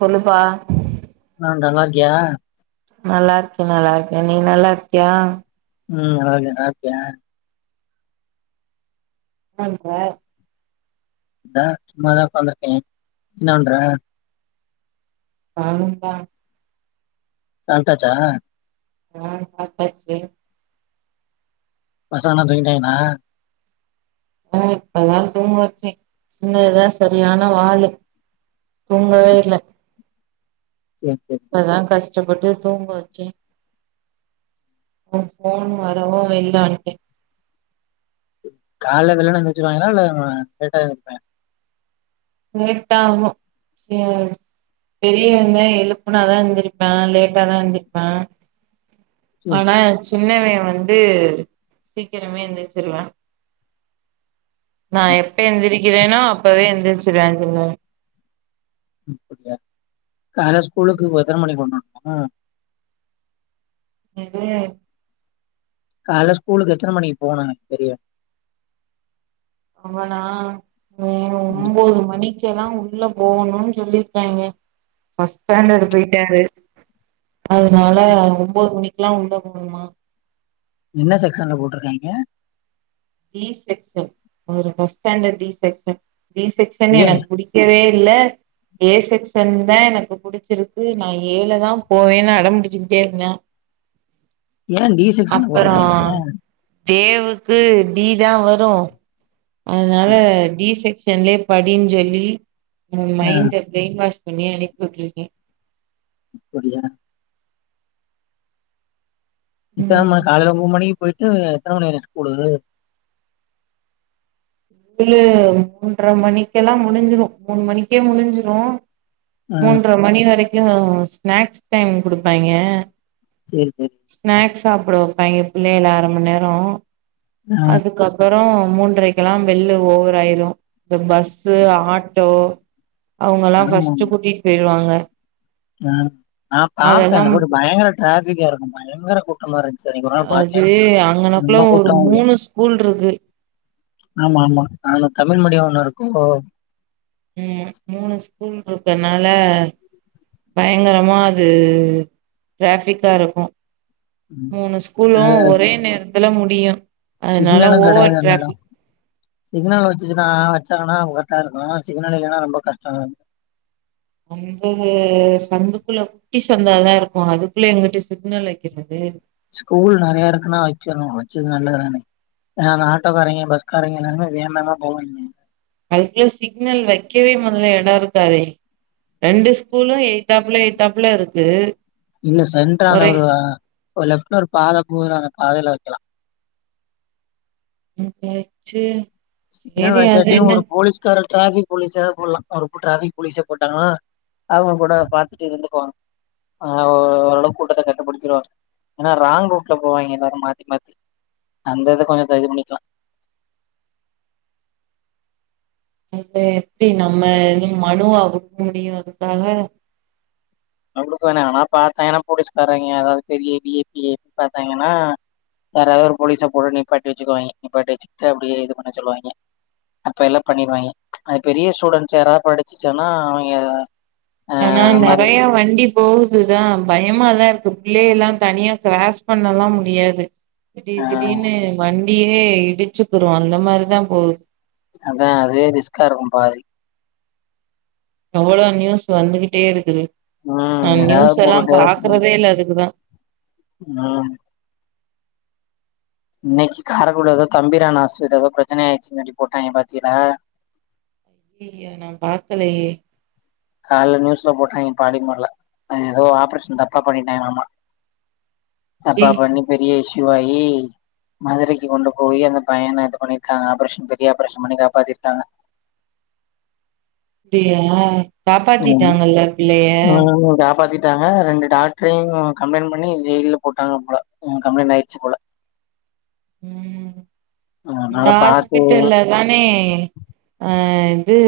சொல்லுப்பா பன்ற நல்லா இருக்கியா நல்லா இருக்கியன் தோழர் நீ நல்லா இருக்கியா உம் நல்லா இருக்க சாப்டியா நன்ற [unintelligible] தா சும்மாதான் உட்காந்துருக்கேன் என்னபண்ற நானும்ந்தா சாப்ட்டாச்சா ஆஹ் சாப்பிட்டாச்சு பசங்கெலல்லாம் தூங்கிட்டாங்களா ஹம் இப்பதா தூங்கச்ச சின்னதுதா சரியான வாழு தூங்கவே இல்ல சேரி சேரி ப்பதா கஷ் [unintelligible] தூங்க வச்சி ஃபோன் வரவு வெள்ள வன்டே கால வெள்ளன்ன முல்ச்ருவாங்ஞாளா இல்ல லேட்டா எந்திப்பாங் லேட்டாகு சே பெரியவந்தா எழுப்னாதா எந்திருப்ப லேட்டாதா எந்திருப்பா சேரி ஆன சின்னவ வந்து சீக்கிரமே எந்திருச்சிருவா நா எப்ப எந்திரி இல்லனா அப்பவே [inaudible] உம் அப்டியா கால ஸ்கூலுக்கு எத்தன மணிக்கு போனு ஹ இதே கால ஸ்கூலுக்கு எத்தன மணிக்கு போனு தெரி ஆவனா உம் ம் ஒம்போது மணி எல்லா உள்ள போகணுனூ சொல்லிருக்காங்க ஃபர்ஸ்ட் ஸ்டாண்டர்டு போய்டாரு அதனால ஒம்பது மணி ல்லா உள்ள போணுமா என்ன செக்சன்ல போட்ருக்காங்ஞ டீ செக்சன் ஒரு ஃபர்ஸ்டான்டடூ டீ செக்சன் டீசக்சன் ஏ எனக் புடிக்கவே ல ஏ செக்சன் தா எனக்கு புடிச்சிருக்கு நா ஏல தா போவே அடம்புடிச்சிட்டே இருந்தான் ஏன் டி டீ சாக்சன்லா போட்ருக்காங்க தேவுக்கு டீ தா வரு அதனால டீ செக் சென்லே படின்னு சொல்லி ஆ மைண்ட்டு பிரெயின் வாஷ் பண்ணி அனுப்பி வுட்ருக்கே அப்புடியா ம் இத்தாம காலலமமனுணிக் போய்டு எத்தன மணி வர ஸ்கூலு மூன்டர மணிக்கல்லா முடிஞ்சிரு மூணு மணிக்கே முடிஞ்சுரு ஆ மூன்ட்ர மணி வரை ஸ்நாக்ஸ் டைம் கொடுப்பாங்க சேரி சேரி ஸ்நாக்ஸ் சாப்பிடு வைப்பா ஏன் பிள்ளைல அரை மணி நேரம் ஆ அதுக்கப்புறம் அப்ரோ மூன்றரைக்கலாம் பெள்ளு ஓவராயிரும் இந்த பஸ்ஸு ஆட்டோ அவங்கல்லாம் ஃபர்ஸ்ட் கூட்டிட்டு போய் டுவாங்க ஆஹ் நான் பாப்பேன் அந்த ரோடு பயங்கர டிராபி க்கு பயங்கர கூட்டமா இரு அது அங்கனக்குள்ள ஒரு கூட்டோ உள்ள மூணு ஸ்கூல் இருக்கு ஆமா ஆமா ஆமா தமிழ் மீடியம் ஒண்ணு இருக்கோ உஹம் மூணு ஸ்கூல் இருக்கனால பயங்கரமா அது டிராஃபிக்கா இருக்கும் ம் மூணு அது ஸ்கூலும் ஒரே நேர த்துல முடியும் அதனால சிக்னலு கெடையாது ஓவர் அந்த எடோ டிராபிக் சிக்னல் வச்சுச்சுன்னா வச்சாங்கன்னாங்க கரெக்டா இருக்கும் சிக்னல் இல்லைன்னா ரொம்ப கஷ்டம் அந்த சந்துக்குள்ள குட்டி சந்தா தான் இருக்கும் அதுக்குள்ள எங்கிட்டு சிக்னல் வைக்கிறது ஸ்கூல் நிறைய இருக்குன்னா வச்சிருணும் வச்சது நல்லதானே ஏன்னா அந்த ஆட்டோக்காரங்க பஸ்காரங்க எல்லாருமே வேமாதா போவங்க அதுக்குள்ள சிக்னல் வைக்கவே முதல்ல இடம் இருக்காதே ரெண்டு ஸ்கூலும் எயத்தாப்ல எயத்தாப்ல இருக்கு இல்ல சென்டர் ஒரே அனோரு லஃப்ட் பாதா போதா அதையில வேக்கலாம் [unintelligible] ச்சு சிங்கள் சேரி அது வாட்டியும் என்ன ஒரு போலீஸ்கார டிராபிக் போலீஸாதான் போடலாம் அவ டிராபிக் போலீஸ போட்டாங்கன்னா அவங்க கூட பாத்துட்டு இருந்துக்குவாங்க ஆஹ் ஓரளவு கூட்டத்த கட்டுப்படுத்திருவாங்க ஏன்னா ராங் ரூட்ல போவாங்க ஏதாவது மாத்தி மாத்தி அந்த இத கொஞ்சம் இது பண்ணிக்கலாம் அது எப்படி நம்ம எ மனுவா குடுக்க முடியும் அதுக்காக அவளுக்கு வேணா ஆனா பார்த்தாங்கன்னா போலீஸ்காரங்க அதாவது பெரிய விஐபி பார்த்தாங்கன்னா யாராவது ஒரு போலீஸை போட நீப்பட்டி வச்சுக்குவாங்க நீப்பட்டி வச்சுக்கிட்டு அப்படியே இது பண்ண சொல்லுவாங்க அப்ப எல்லாம் பண்ணிருவாங்க அது பெரிய ஸ்டூடெண்ட்ஸ் யாராவது படிச்சுச்சன்னா அவங்க ஆஹ் ஆனா அந்த மாதிரி நிறையா வண்டி எப்படி போகுதுதான் பயமாதான் இருக்கு பிள்ளயக எல்லாம் தனியா கிராஸ் பண்ணலாம் முடியாது திடீர் ஆஹ் திடீருனு வண் அப்படியே இடிச்சுக்குரும் அந்த மாதிரிதான் போகுது அதான் அதுவே ரிஸ்க்கா இருக்கும் பாதி எவ்ளோ நியூஸ் வந்துகிட்டே இருக்குது உம் ஆஹ ஏதாவது நியூஸ் எல்லாம் பாக்குறதே இல்ல அதுக்குதான் உஹ் இன்னைக்கு கார கூடதோ தம்பீரான் ஆஷ்பத்திரில ஏதோ பிரச்சனயா ஆயிடுச்சுனு போட்டாக பாத்தீங்களா ஐய்யயா நான் பார்க்கலையே காலையில நியூஸ்ல போட்டாங்க பாலிமர்ல அது ஏதோ ஆப்ரேஷன் தப்பா பண்ணிட்டாங்களாமா ஐயய்யோ தப்பாப்பண்ணி பெரிய இசுயூ சிவாயி மதுரைக்கு கொண்டு போய் அந்த பையன இது பண்ணிருக்காங்க ஆப்ரேஷன் பெரிய ஆப்ரேஷன் பண்ணி காப்பாத்திருக்காங்க [unintelligible] ம், காப்பாத்திட்டாங்கல்ல பிள்ளைய காப்பாத்திட்டாங்க ரெண்டு டாக்டரையும் கம்ளைண்ட்ல பண்ணி ஜெயில போட்டாங்க போ கம்ளைண்ட் ஆயிடுச்சு போல உம் இந்த அதனால பார்த்து ஹாஸ்பிட்டல்ல தானே அஹ் வந்து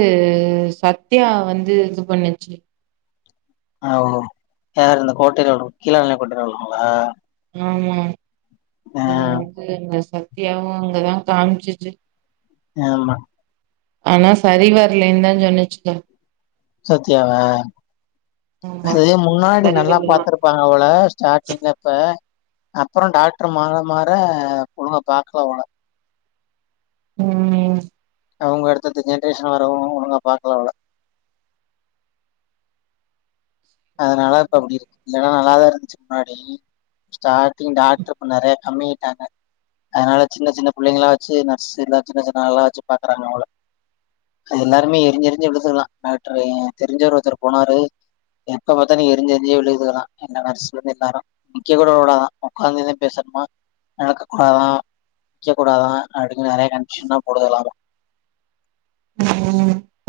சத்யா வந்து இது பண்ணுச்சு ஹ யார இந்த கோட்டரோல் கீழா கொட்டரோல்ங்களா ஆமா அ அ என் சத்தியாவும் அங்கதான் காமிச்சுச்சு ஆமா ஆனா சரி வரலன்ன தான் சொன்னிச்சுதான் சத்தியாவ ஆமா அது அதுக்கு முன்னாடி சரி நல்லா வரலயா பாத்திருப்பாங்க போல ஸ்டார்டிங்ல இப்ப அப்புறம் டாக்டர் மாற மாற ஒழுங்க பாக்கல போல உம் அவங்க அடுத்தது ஜென்ரேஷன் வரவும் அவங்க பாக்கல போல அதனால இப்ப அப்படி இருக்கு ல்லாம் நல்லாதான் இருந்துச்சு முன்னாடி ஸ்டா டாக்டர் பண்ணர கம்மி அதனால சின்ன சின்ன பிள்ளைங்களா வச்சு நர்ஸ் எல்ல சின்ன சின்னல்லாம் வச்சு பாக்குறாங்க அவள அது எல்லாருமே எரிஞ் செரிஞ்சு விழுதுக்கலாம் டாக்டர் தெரிஞ்ச ஒருத்தர் போனாரு எப்ப பார்த்தா நீ எரிஞ்சுரி்சே விழுயதுக்கலாம் எல்லாரும் நிக்க கூட கூடாதான் உக்காந்துந்து பேசணுமா நடக்க கூடாதான் நக்க கூடாதான் அ நிறைய கமிஷன் போடுதல்லாம உ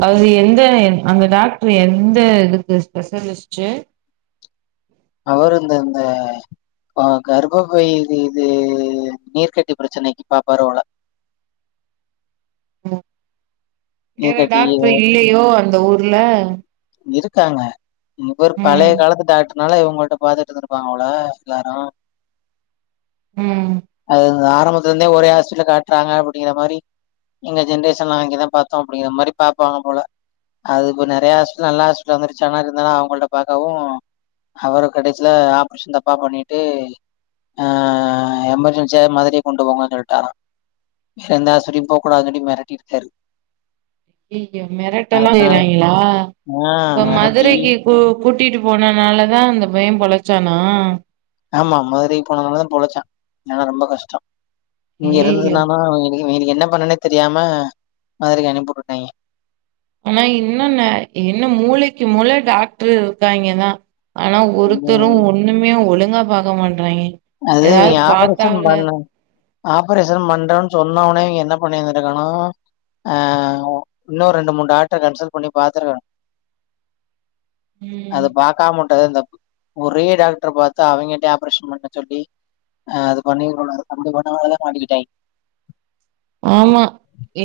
அது எந்த அந்த டாக்டர் எந்த இதுக்கு ஸ்பெஷலிஸ்டு அவர் இந்த கர்ப்ப பைய இதுது நீர்கட்டி பிரச்சனைக்கு பா பரவல [inaudible] வேற டாக்டர் அஹ் இல்லையோ அந்த ஊர் ங்கள இருக்காங்க இங்க ஒரு ம் பழைய காலத்து த னால இவங்கள்ட்ட பாத்துட்டு இருந்து இருப்பாங்க போல எல்லாரும் உம் ஆரம்பத்துல இருந்தே ஒரே ஹாஸ்பல்ட்ட காட்டுறங்க அப்படிங்க மாதிரி எங்க ஜென்ரேஷன்ல அங்கேதான் பார்த்தோம் அப்படிங்கிற மாதிரி பாப்பாங்க போல அது இ நிறையா ஆஸ்ப நல்லா ஹாஸ்பிட்டல் வந்துருச்சு ஆனா இருந்தாலா அவங்கள்ட பாக்கவும் அவரு கடைச்சில ஆப்ரேஷன் தப்பா பண்ணிட்டு அஹ் எமர்ஜென்சியா மதுரைக்கு கொண்டு போங்கன்னு சொல்லிட்டாரான் வேற எந்த ஹஸ்பிரியும் போகக்கூடாது சொல்லி மிரட்டி இருக்காரு ஐயோ மிரட்ட எல்லாம் செய்றாஙஞ்களா ஆ இப்ப மிரட்டி மதுரைக்கு கூ கூட்டிட்டு போன அதனாலதான் அந்த பயன் பொழைச்சானா ஆமா மாதுரைக்கி போனனால தான் பொழச்சான் இல்லனா ரொம்ப கஷ்டம் இங்க ஐயயோ இருந்துர்தான்னா எக்கு என்ன பண்ணனே தெரியாம மாதரைக்கு அனுப்பிட்டுட்டாங்க ஆனா இன்னொன்ன என்ன மூளைக்கு மூளை டாக்டரு இருக்காங்கோ தான் ஆனா ஒருத்தரும் ம். ஒண்ணுமே ஒழுங்க ஒழுங்கா பாக்க மாட்டறாங்கோ அதுவிங்க ஆபுரேஷன் பண்ண ஆபரேஷன் பண்றுரென் சொன்ன உனே இங்க என்ன பண்ணிருந்திருக்கானும் ஆஹ இன்னொரு ரெண்டு மூணு டாக்டர் கன்சல்ட் பண்ணி பாத்துருக்கணும் ம் அது பாக்க மா முட்டது தப்பு ஒரே டாக்டர் பார்த்தா அவங்க கிட்ட ஆபரேஷன் பண்ண சொல்லி அஹ அது பண்ணி அப்படி பண்ணங்களதான் மாட்டிக்கிட்டேன் ஆமா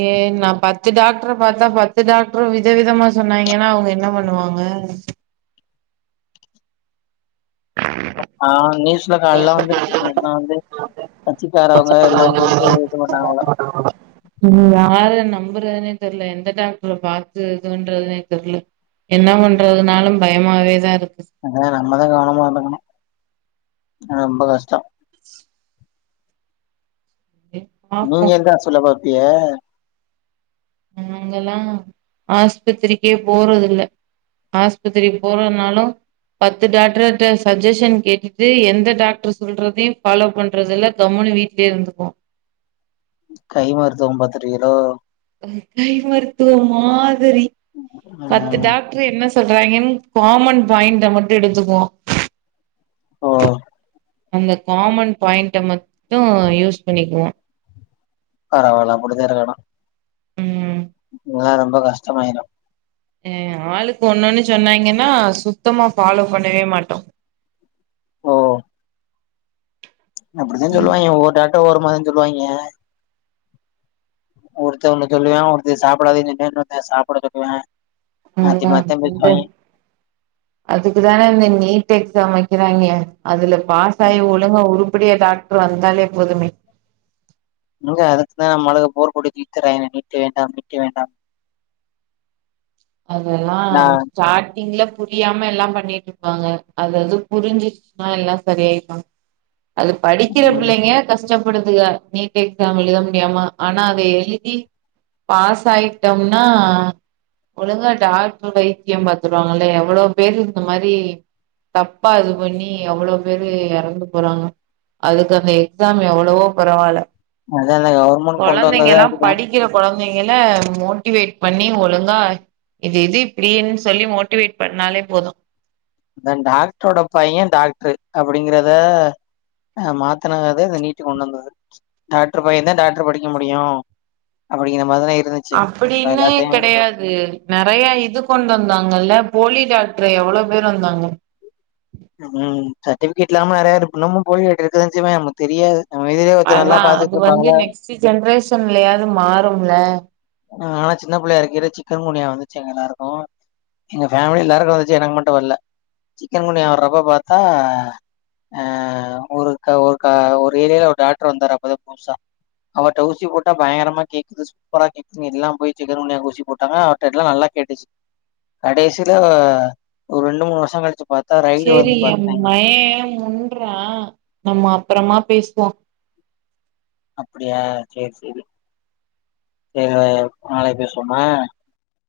ஏன் நான் பாத்து பத்து டாக்டர் பாத்தா பத்து டாக்டரும் வித விதமா சொன்னாங்கன்னா அவங்க என்ன பண்ணுவாங்க ஆஹ நியூஸ்ல கால வந்துருச்சு நியூலாம் வந்து கச்சிக்காரவங்க எல்லாம் சேர்ந்து இது பண்ணாங்கள ம், யார நம்புறதுனே தெரியல எந்த டாக்டர பார்த்த இதுன்றதுனே தெரியல என்ன பண்றதுனாலும் பயமாவே தான் இருக்கு ஆஹ ரொம்ப கஷ்டம் [inaudible] நீங்க பாப்போம் எந்த ஆஸ்பத்திரில்லா பாத்தி ஏ நாங்கல்லாம் ஆஹஸ்பத்திரிக்கே போறது இல்ல ஆஸ்பத்திரி போறதுனாலும் பத்து டாக்டர்ட்ட சஜஷன் கேட்டுட்டு எந்த டாக்டர் சொல்றதையும் ஃபாலோ பண்றது இல்ல கம்முனி வீடலயே இருந்துக்கும் கை மருத்துவம்பத்து ருக்கிலோ கை மருத்துவ மாரி பத்து ம் டாக்டர் என்ன செ சொல்றாங்கன்னு காமன் பாயிண்ட மட்டும் எடுத்துக்குவோம் ஹ அந்த காமன் பாயிண்ட மட்டும் யூஸ் பண்ணிக்குவோம் பரவாயில்லா அப்படித இருக்கனும் உம் ஆஹ ரெம்போ கஸ்ட மாயிரும் அஹ ஆளுக்கு ஒண்ணொன்னு சொன்னாங்கன்னா சுத்தமா ஃபாலோ பண்ணவே மாட்டோம் ஓ அப்படித ம் சொல்லுவாங்க ஒவ்வொரு டக் ஒரு மாரிதம் சொல்லுவாங்க ஒருத்த ஒண்ணு சொல்லுவன் ஒருத்த சாப்பிடாதுனு சாப்பிட சொல்லுவன் உஹம் அதுக்குதானே இந்த நீட வைக்கிறாங்க அதுல பாசாயி ஒழுங்க ஒரு அப்புடியா டாக்டர் வந்தாலே போதுமே இங்க அதுக்கு தான் நம்ம ஆளுக போர் கொடி துக்கறேன் என்னை நீட்டு வேண்டாம் நீட்டு வேண்டாம் அதெல்லாம் நா ஸார் நீங்கள புரியாம எல்லாம் பண்ணிட்டு இருப்பாங்க அதாவது புரிஞ்சிச்சுன்னா எல்லாம் சரியாயிருவாங்க அது படிக்கிற ம் பிள்ளைங்க கஷ்டப் ப்படுதுக்க நீட் எக்ஸாம் எழுத முடியாம ஆனா அத எழுதி பாஸ் ஆயிட்டோம்னா ஒழுங்கா டாக்டர் வைத்தியம் பாத்துருவாங்க எவ்வளோ பேரு இந்த மாதிரி தப்பா இது பண்ணி எவ்வளோ பேரு இறந்து போறாங்க அதுக்கு அந்த எக்ஸாம் எவ்வளவோ பரவாயில்ல அதல்ல கவுர்மெண்ட் கொண்டு வந்தது அதுதான் நீங்கலாம் மோட்டிவேட் பண்ணி ஒழுங்கா இது இது இப்டினு சொல்லி மோட்டிவேட் பண்ணாலே போதும் டாக்டரோட பையன் டாக்டரு அப்படிங்கிறத ஹ் மாத்தினதே நீட்டுக்கு கொண்டு வந்தது டாக்டர் பையன் தான் டாக்டர் படிக்க முடியும் அப்படிங்கிற மாரிதானே அப்படின்னு கிடையாது நிறைய இது கொண்டு வந்தாங்கல்ல போலி டாக்டர் எவ்வளவு பேர் வந்தாங்க ம் சர்டிஃபிகேட் இல்லாம நிறையாரு இன்னமும் போலி டாக்டரு இருக்குதான் செய்ஞ்க நமக்கு தெரியாது நம்ம எதிரே ஒருத்தர் நல்லா அதான் அது வந்து பாத்துட்டுருப்பாங்கல்ல. நெக்ஸ்ட் ஜென்ரேஷன்லயாவது மாறும்ல ஆனா சின்ன பிள்ளையா இருக்கிட்ட சிக்கன் குனியா வந்துச்சு எங்க எல்லா இருக்கும் எங்க பேஃமிலி எல்லா இருக்க வந்துச்சு எனக்கு மட்டும் வரல சிக்கன் குனியா வர்றப்ப பாத்தா ஆஹ் ஒரு ஒரு ஒரு ஏரியில ஒரு டாக்டர் வந்தாரு அப்பதான் புதுசா அவட்ட ஊசி போட்டா பயங்கரமா கேக்குது சூப்பரா கே எல்லாம் போய் சிக்கன் குனியாவுக்கு ஊசி போட்டாங்க அவர்க எல்லாம் நல்லா கேட்டுச்சு கடைசியில ஒரு ரெண்டு மூணு வருஷம் கழிச்சு பாத் சரி என்ம்மயன் முண்றான் நம்ம அப்புறமா பேசுவோம் அப்புடியா சேரி சேரி சேரி நாளைக்கு பேசுவோமா